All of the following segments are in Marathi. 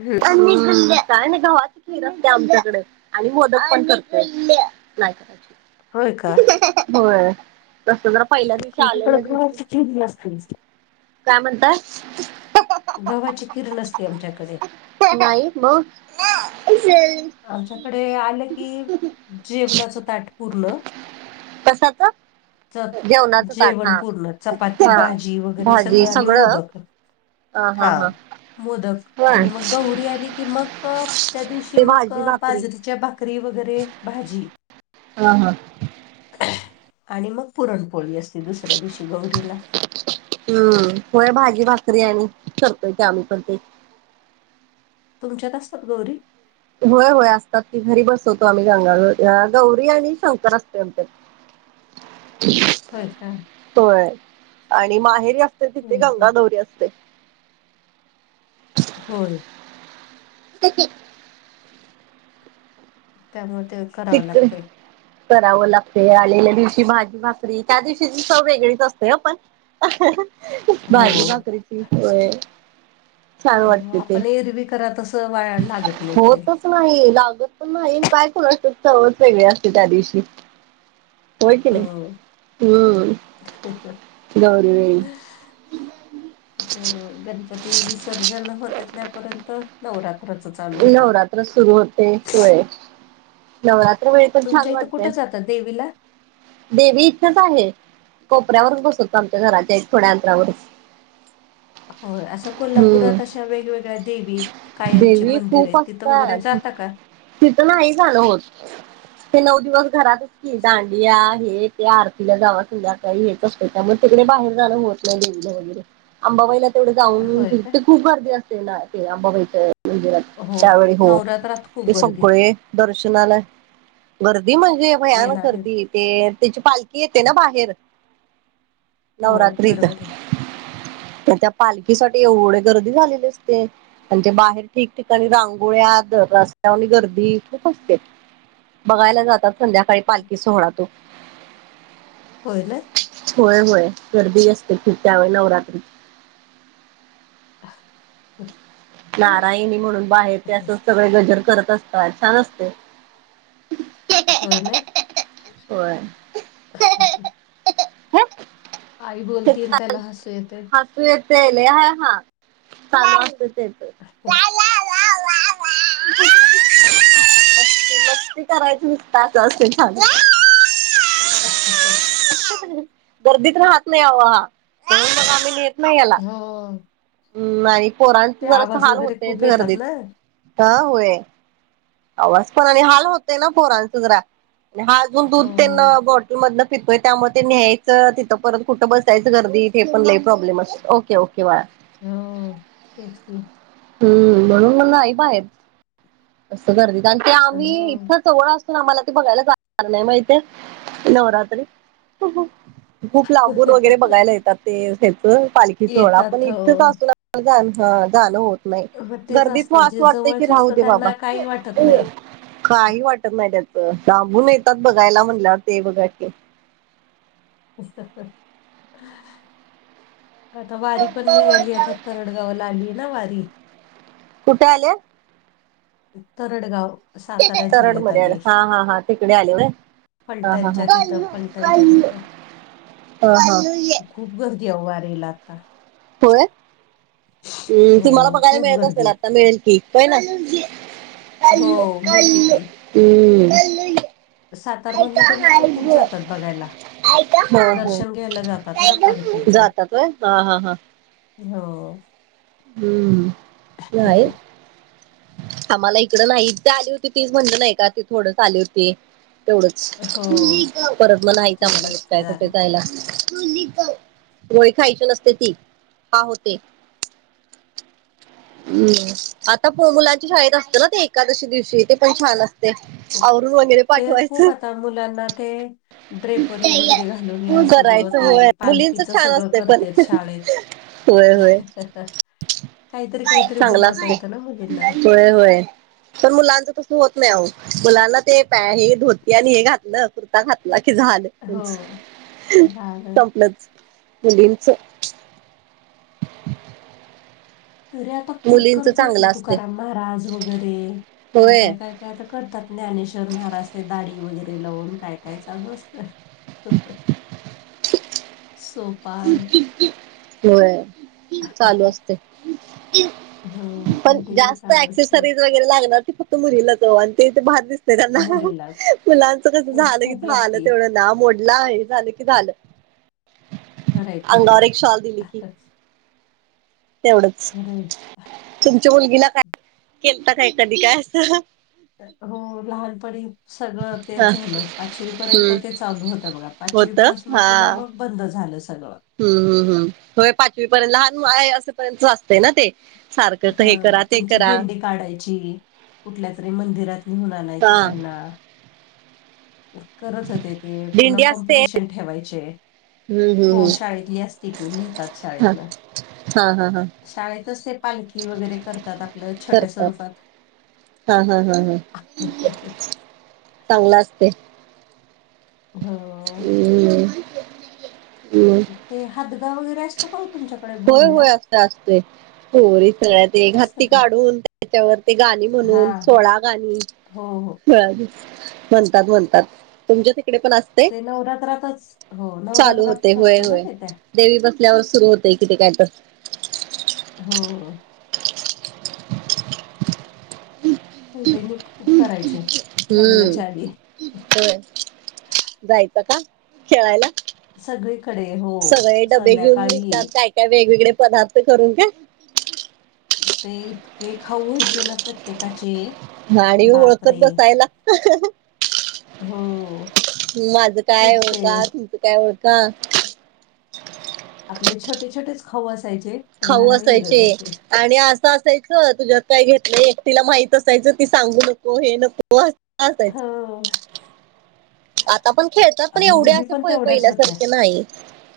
हम्म काय ना गवाची खीर असते आमच्याकडे आणि मोदक पण नाही करायची होय का बर तस जरा पहिल्या दिवशी तुमच्याकडे आलेल्या दिवशी गव्हाची खीर नसते काय म्हणतातय गव्हाची किरण असते आमच्याकडे का मस आमच्याकडे आलं की जेवणाचं ताट पुरलं कसच च जेवण पूर्ण चपाती हा भाजी वगैरे सगळं आणि मोदक हा मोदक होय आणि मग गहरी आली की मग त्या दिवशी ते मग भाजी भाकरी बाजरीच्या भाकरी वगैरे भाजी हा हा ह आणि मग पुरणपोळी असती दुसऱ्या दिवशी गौरीला हम् हो भाजी भाकरी आणि करतोय ते आम्ही पण ते तुमच्यात असतात गौरी होय होय असतात की घरी बसवतो आम्ही गंगावर गौरी आणि शंकर असतो आमच्या [inaudible] [unintelligible] हो काय तो आहे आणि माहेरी असते तिथे हम्म, हम्म. गंगाधौरी असते होय [inaudible] त्यामध्ये किक करावं लागते आलेल्या दिवशी भाजी भाकरी त्या दिवशीची सव वेगळीच असते पण भाजी हो भाकरीची होय छान वाटते ते आपण ए रिबी करा तसं वाया लागत नाही काही होतच नाही लागत पण नाही काय करण असत चवच वेगळे असते त्या दिवशी होयकले हो हम् गौर वई ह गणपती विसर्जन होते त्यापर्यंत नवरात्राच चालू होते नवरात्र सुरू होते व नवरात्र वेळ तुमच्या इथं कुठं जातात देवीला देवी इच्छाच आहे कोपऱ्यावरून बसवतो आमच्या घराच्या थोड्या अंतरावर हो असं कोल्हापुरात हम्म अशा वेगवेगळ्या देवी कायमचे देवी मंदिर खूप आहेत तिथं वगैरे असतात जाता का? तिथं नाही जान होत ते नऊ दिवस घरातचतीन ताण या हे ते आरतीला जावा संध्याकाळी हेच असत त्यामुळे तिकडे बाहेर जाणं होत नाही देनला वगैरे अंबाबाईला तेवढे जाऊन होय का फते खूप गर्दी असते ना ते अंबाबाईच्या मंदिरात. हो त्यावेळी हो नवरात्रात खूप ते गर्दी सगळे दर्शनाला गर्दी म्हणजे भयान येणार आहे गर्दी ते त्याची पालखी येते ना बाहेर हो नवरात्रीत बरोबर आहे त्या पालखीसाठी एवढे गर्दी झालेले असते अण ते बाहेर ठिकठिकाणी रांगोळ्या रस्त्यावर गर्दी खूप असते. बघायला जातात संध्याकाळी पालखी सोहळा तो. होय ना? होय होय गर्दी असते खूप त्यावेळी नवरात्री [inaudible] नारायणी म्हणून बाहेर ते असं सगळे गजर करत असतात छान असते. हो नाय? होय [inaudible] आई बोलतीय अन् त्याला हसू येत. तू येत येल हा चालू असत तेज. [inaudible] म मस्ती करायची नुसत असं असतय चालू. ह ह ह गर्दीत राहत नाही आवा हा म्ह आमेत नाही याला हो. नाही पोरांच ते जरा अस आवाज हाल वगैरे होतयच खूप येतात ना गर्दीत ह होय. आवाज पण आणि हाल होतय ना पोरांच जरा आणि हा अजून दूध हो त्यांना ब मधन फितोय त्यामुळे ते न्यायचं तिथं परत कुठं बसायचं गर्दी हे पण लई प्रॉब्लेम असत ओके ओके बा हो तेच की हम्म म्हणून म नाही बाहेर असं गर्दी आणि ते हो आम्ही इथ जवळ अस आम्हाला ते बघायला जाणार नाही माहिते नवरात्री खूप लांबून वगैरे बघायला येतात ते त्याच पालखीच सोहळा आपण येतात हो इथं का असू ना जान ह जाण होत नाही ग तेच गर्दीत मग असतं जे असं वाटतंय की जवळचे राहू असतं दे बाबा त्यांना काही वाटत नाही. काही वाटत नाही त्याचं लांबून येतात बघायला म्हणल्यावर ते बघा की [inaudible] आता वारी पण निघाली आता तरडगावाला आली ना वारी? कुठे आले? तरडगाव. सातारा तरड जिल्ह्यात मध्ये आले आली हा हा हा तिकडे आले वय? ह फलटणच्या तिथं ह फलटणच्या ह तिथं ह ह ह खूप गर्दीय अवो वारीला आता. होय? हम्म हो तुम्हाला बघायला खूप मिळत असेल गर्दी आता मिळेल की होय ना? हो मिळती की. हम्म सातार म्हधन पण इतलं खूप जातात बघायला. ह ह दर्शन घ्यायला जातात ना पालखीचं जातात वय हा हा हा हो. हम्म नाही हो. आम्हाला इकड नाही ते आली होती तीच म्हणल नाही का ती थोडच आली होती. तेवढंच परत मग का मला तेवढंच ते काय कुठे झालं. जायला. रोळी खायची नसते ती हा होते. हम् आता पो मुलांच्या शाळेत असतें ना ते एकादशी दिवशी ते पण छान अस तय खूप आवरुून वगैरे ते खूप पाठवायचं. आता मुलांना ते ड्रेपरी वगैरे घालून या सगळं करायचं ते होय मुलींच पालखीच छान सगळं असते पण करते शाळेत. होय होय [inaudible] काहीतरी काहीतरी चांगला बनवता असतो. येतं ना मुलींना. होय होय पण मुलांचं तसं होत नाही अ मुलांना ते प हे धोती आणि हे घातलं कुर्ता घात की झालं त्यांच हो. झालं. संपलंच मुलींच तरी आता मुलींच करतात की चांगलं तू असते करा महाराज वगैरे काय होय काय काय ते आता करतात ज्ञानेश्वर महाराज ते दाडी वगैरे लावून काय काय चालू असतंय सोपान होय चालू असते हा पण कंटिन्यू जास्त चालू असते एऍक्सेसरीज वगै लागणार फक्त मुलाच ते बारस नाही त्यांना मुलीला फुलांचं कस खूप झालं की खूप झालं लागती तेवढं ना मोडलं आहे झालं की झालं खरंय खरंय अंगर एक शॉल दि लिखी खरंय तेवढच तुमच्या मुलगीला काय केलत काय कधी काय असं हो लहानपणी सगळं हा तेच झालं पाचवी पर्यंत हम्म. ते चालू होतं बघा होत पाचवीपासून हा पुन्हा मग बंद झालं सगळं हम्म हम् हम् ह पाचवी पर्यंत लहान असेपर्यंत असतें ना ते सारखं हा हे करा ते त्यांची करा दिंडी काढायची कुठल्या तरी मंदिरात निघून आणायच हा त्यांना करत होते ते पुन्हा दिंडी असते कॉम्पिटिशन ठेवायचे हम्म हम्म हो शाळेतली असते की नहतात हम्म शाळेतन हा हा हा शाळेतच ते पालखी वगैरे करतात आपलं छोट्या करतात स्वरूपात हा हा हा हा चांगलं असते हो हम्म हम् ते हदगा वगैरे असतो का तुमच्याकडे होय होय भोंडला असत असते पोरी सगळ्यात ते असतं घाती का काढून त्याच्यावर ते गाणी हा म्हणून हा. सोळा हो हो गाणीळा म्हणतात म्हणतात तुमच्या तिकडे पण अस ते नवरात्रातच हो होते नवरात्रातच होय असतो ना होय ते त्या देवी बसल्यावर सुरू होतें किती काय ब हो पहिले मी खूप करायचे हम्म लग्नाच्या आधी हो जायचं का खेळायला सगळीकडे हो सगळे डबे घेऊन संध्याकाळी निघतात ये. काय काय वेगवेगळे पदार्थ करून का ते इतके खाऊ वयचे ना प्रत्येकाचे गाडी ओळखत बापरे बसायला हो माझं काय खूप ते ओळखा तुमचं काय ओळखा आपले छोटे छोटेच खऊ असायचे पण खाऊ जरा असायचे वेगळे असे आणि असं असायचं तुझ्यात काय घेतलंय एकटीला माहित असायचं ती सांगू नको हे नको हा असायचं आता पण खेळतात पण एवढे असे प तेवढ्याच होत्या पहिल्यासारखे नाही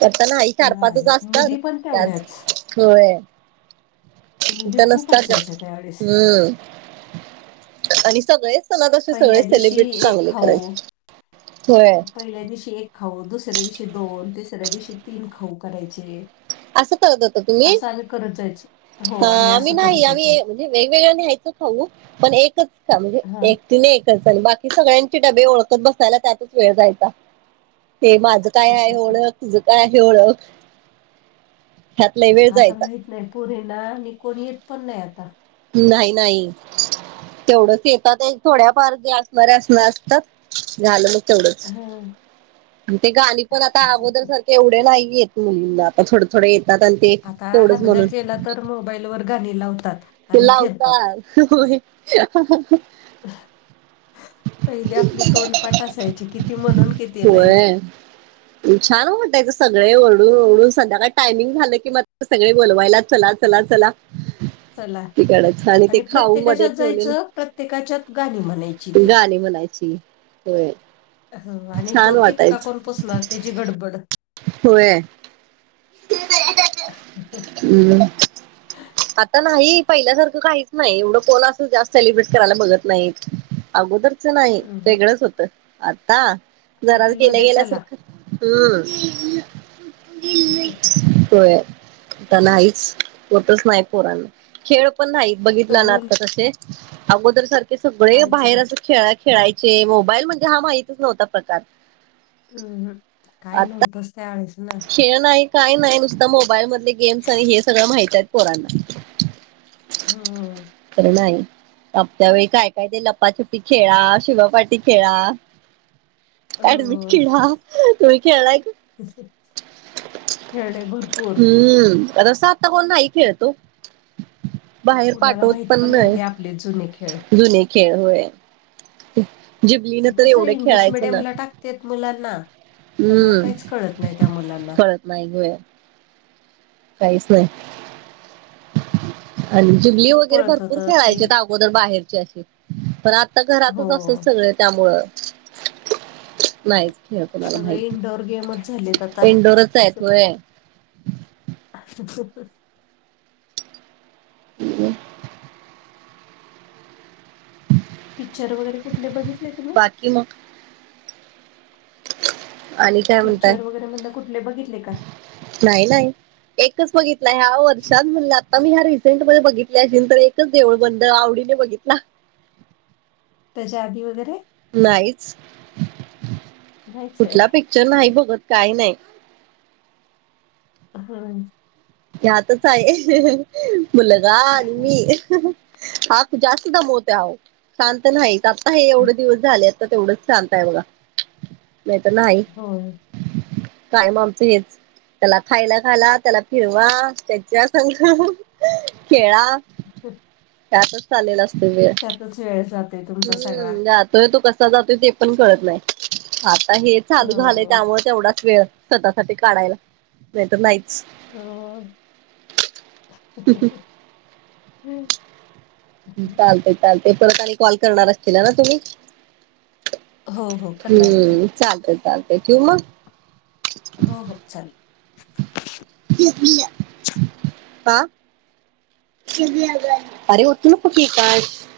तरता ना ह चार पाचच नाही असतात मुली पण त्यास तेवढ्याच हो इथ मुली खूप नसतात असायच्या त्यावेळेस हम्म आणि सगळेच मला तसे पहिल्या सगळे दिवशी सेलिब्रेट एक चांगले खाऊ करायचे होय पहिल्या दिवशी एक खाऊ दुसऱ्या दिवशी दोन तिसऱ्या दिवशी तीन खाऊ करायचे असं करत होता तुम्ही असं आम्ही कर जायच हो आम्ही असं करत होतो म्हणे वेगवेगळं न्याहायचं खाऊ पण एकच का हा. म्हणजे ती नाही एकच झाली बाकी सगळ्यांचे डबे ओळखत बसायला त्यातच वेळ जायचा ते माझं काय आहे ओळख तुझं काय आहे ओळख? ह्यात लय वेळ आता जायचा माहित नाही पोरीना आणि कोणी येत पण नाही आता नाही नाही. तेवढंच येतात एक थोड्या फार जे आसणाऱे आसणा असतात झालं मगं तेवढच हा. ते गाणी पण आता आगोदर सार एवढे नाही येत मुलींना आता थोडं थोडे येतात आणि ते आता तेवढंच हादगा म्हणून केला तर मोबाईलवर गाणी लावतात. आणि लावता फिरतात होय [unintelligible] पहिली आपली तोंडपाठ असायची किती म्हणून किती नाही. होय छान वाटायच सगळे ओरडून ओडून संध्याकाळ टायमिंग झालं की म सगळे बोलवायला चला चला चला. चला हाती कडायचं आणि ते खाऊ मध्ये प्रत्येकाच्यात ठेवलेल, जायचं प्रत्येकाच्यात गाणी म्हणायची ती गाणी म्हणाय ची होय. हो आणि तो छान टिपका वाटायचं कोन पुसणार त्याची गडबड. [inaudible] [unintelligible] [unintelligible] आता नाही पहिल्यासारखं काहीच नाही एवढं कोण आस जास्त सेलिब्रेट करायला बघत नाहीत. आगोदरच नाही हम्म. वेगळंच होत आता जरा केल्या हॉटेलमध्ये चला केल्यासारखं हम् अहं, होय आता नाहीच. तच नाही पोरांन खेळ पण नाही बघितला ना आता ते आगोदर सार के सगळे काहीच बाहेर नाही अस खेळा खेळायचे मोबाईल म्हणजे हा माहितच नव्हता प्रकार ऊ हू काय आता नव्हतच त्यावेळेस ना खेळ नाही काय नाही नुसता मोबाईलमधले गेम्स आणि हे सगळं माहीत आहेत पोरांना. हो. खरं नाही. आपल्या वेळी काय काय ते लपाछपी खेळा, शिवापाटी खेळा, ऍडमिट हम्म. किडा तुम्ही खेळाय? [unintelligible] खेळणे भरपूर हुं आता सा आता कोण नाही खेळत ओ. बाहेर कुणाला पाठवत माहित पण नाहीत नाही हे आपले जुने खेळ जुने खेळ होय. जिबलीन तर एवढ खेळायचो ना तेत मुलांना त्यामुळ हम्म काहीच कळत नाही त्या मुलांना. कळत नाही व्हय. काहीच नाही. आणि जिबली खूप वगैरे पळत भरपूर होतं ते खेळायचेत आगोदर बाहेरचे आसे. पण आता हो घरातच असते सगळे त्यामुळं नाहीच खेळ कुणाला सगळे इनडोअर गेमच झालेत माहीत आता इनडोअरचं आहेत होय. [unintelligible] [inaudible] पिक्चर वगैरे कुठले बघितले तुम्ही? बाकी मग आणि काय म्हणताय पिक्चर वगैरे म्हणल कुठले बघितले का? नाही नाही. एकच बघितलाय ह्या वर्षात म्हणलं आता मी ह्या रिसेंटम बघितल्या आशीन तर एक चं देवळ बंद आवडीने बघितला. त्याच्या आधी वगैरे नाहीच नाहीच आहे. कुठला पिक्चर नाही बघत काय नाही. हा. यातच आहे. मुलगा आणि मी. हा तर जास्त दमवतो अहो. शांत नाही. आता हे एवढे दिवस झालेत. तेवढंच चालतय बघा. नाही तर नाही. होय कायम आमचं हेच त्याला खायला घाला. त्याला फिरवा. त्याच्या संघ खेळा. त्यातच चालेला असतो वेळ. त्यातच वेळ जातोय तुमचा सगळा. हम्म तर तो कसा जातोय ते पण कळत नाही. आता हे चालू झालंय हो त्यामुळे तेवढाच वेळ स्वतःसाठी काढायला. नाही तर नाहीच. हो चालतय चालतय परत आणि कॉल करणार असीलाना तुम्ही. हो हो करणार की हम्म चालतय चालतय ठेऊ मग. हो हो चालेल. [unintelligible] [unintelligible]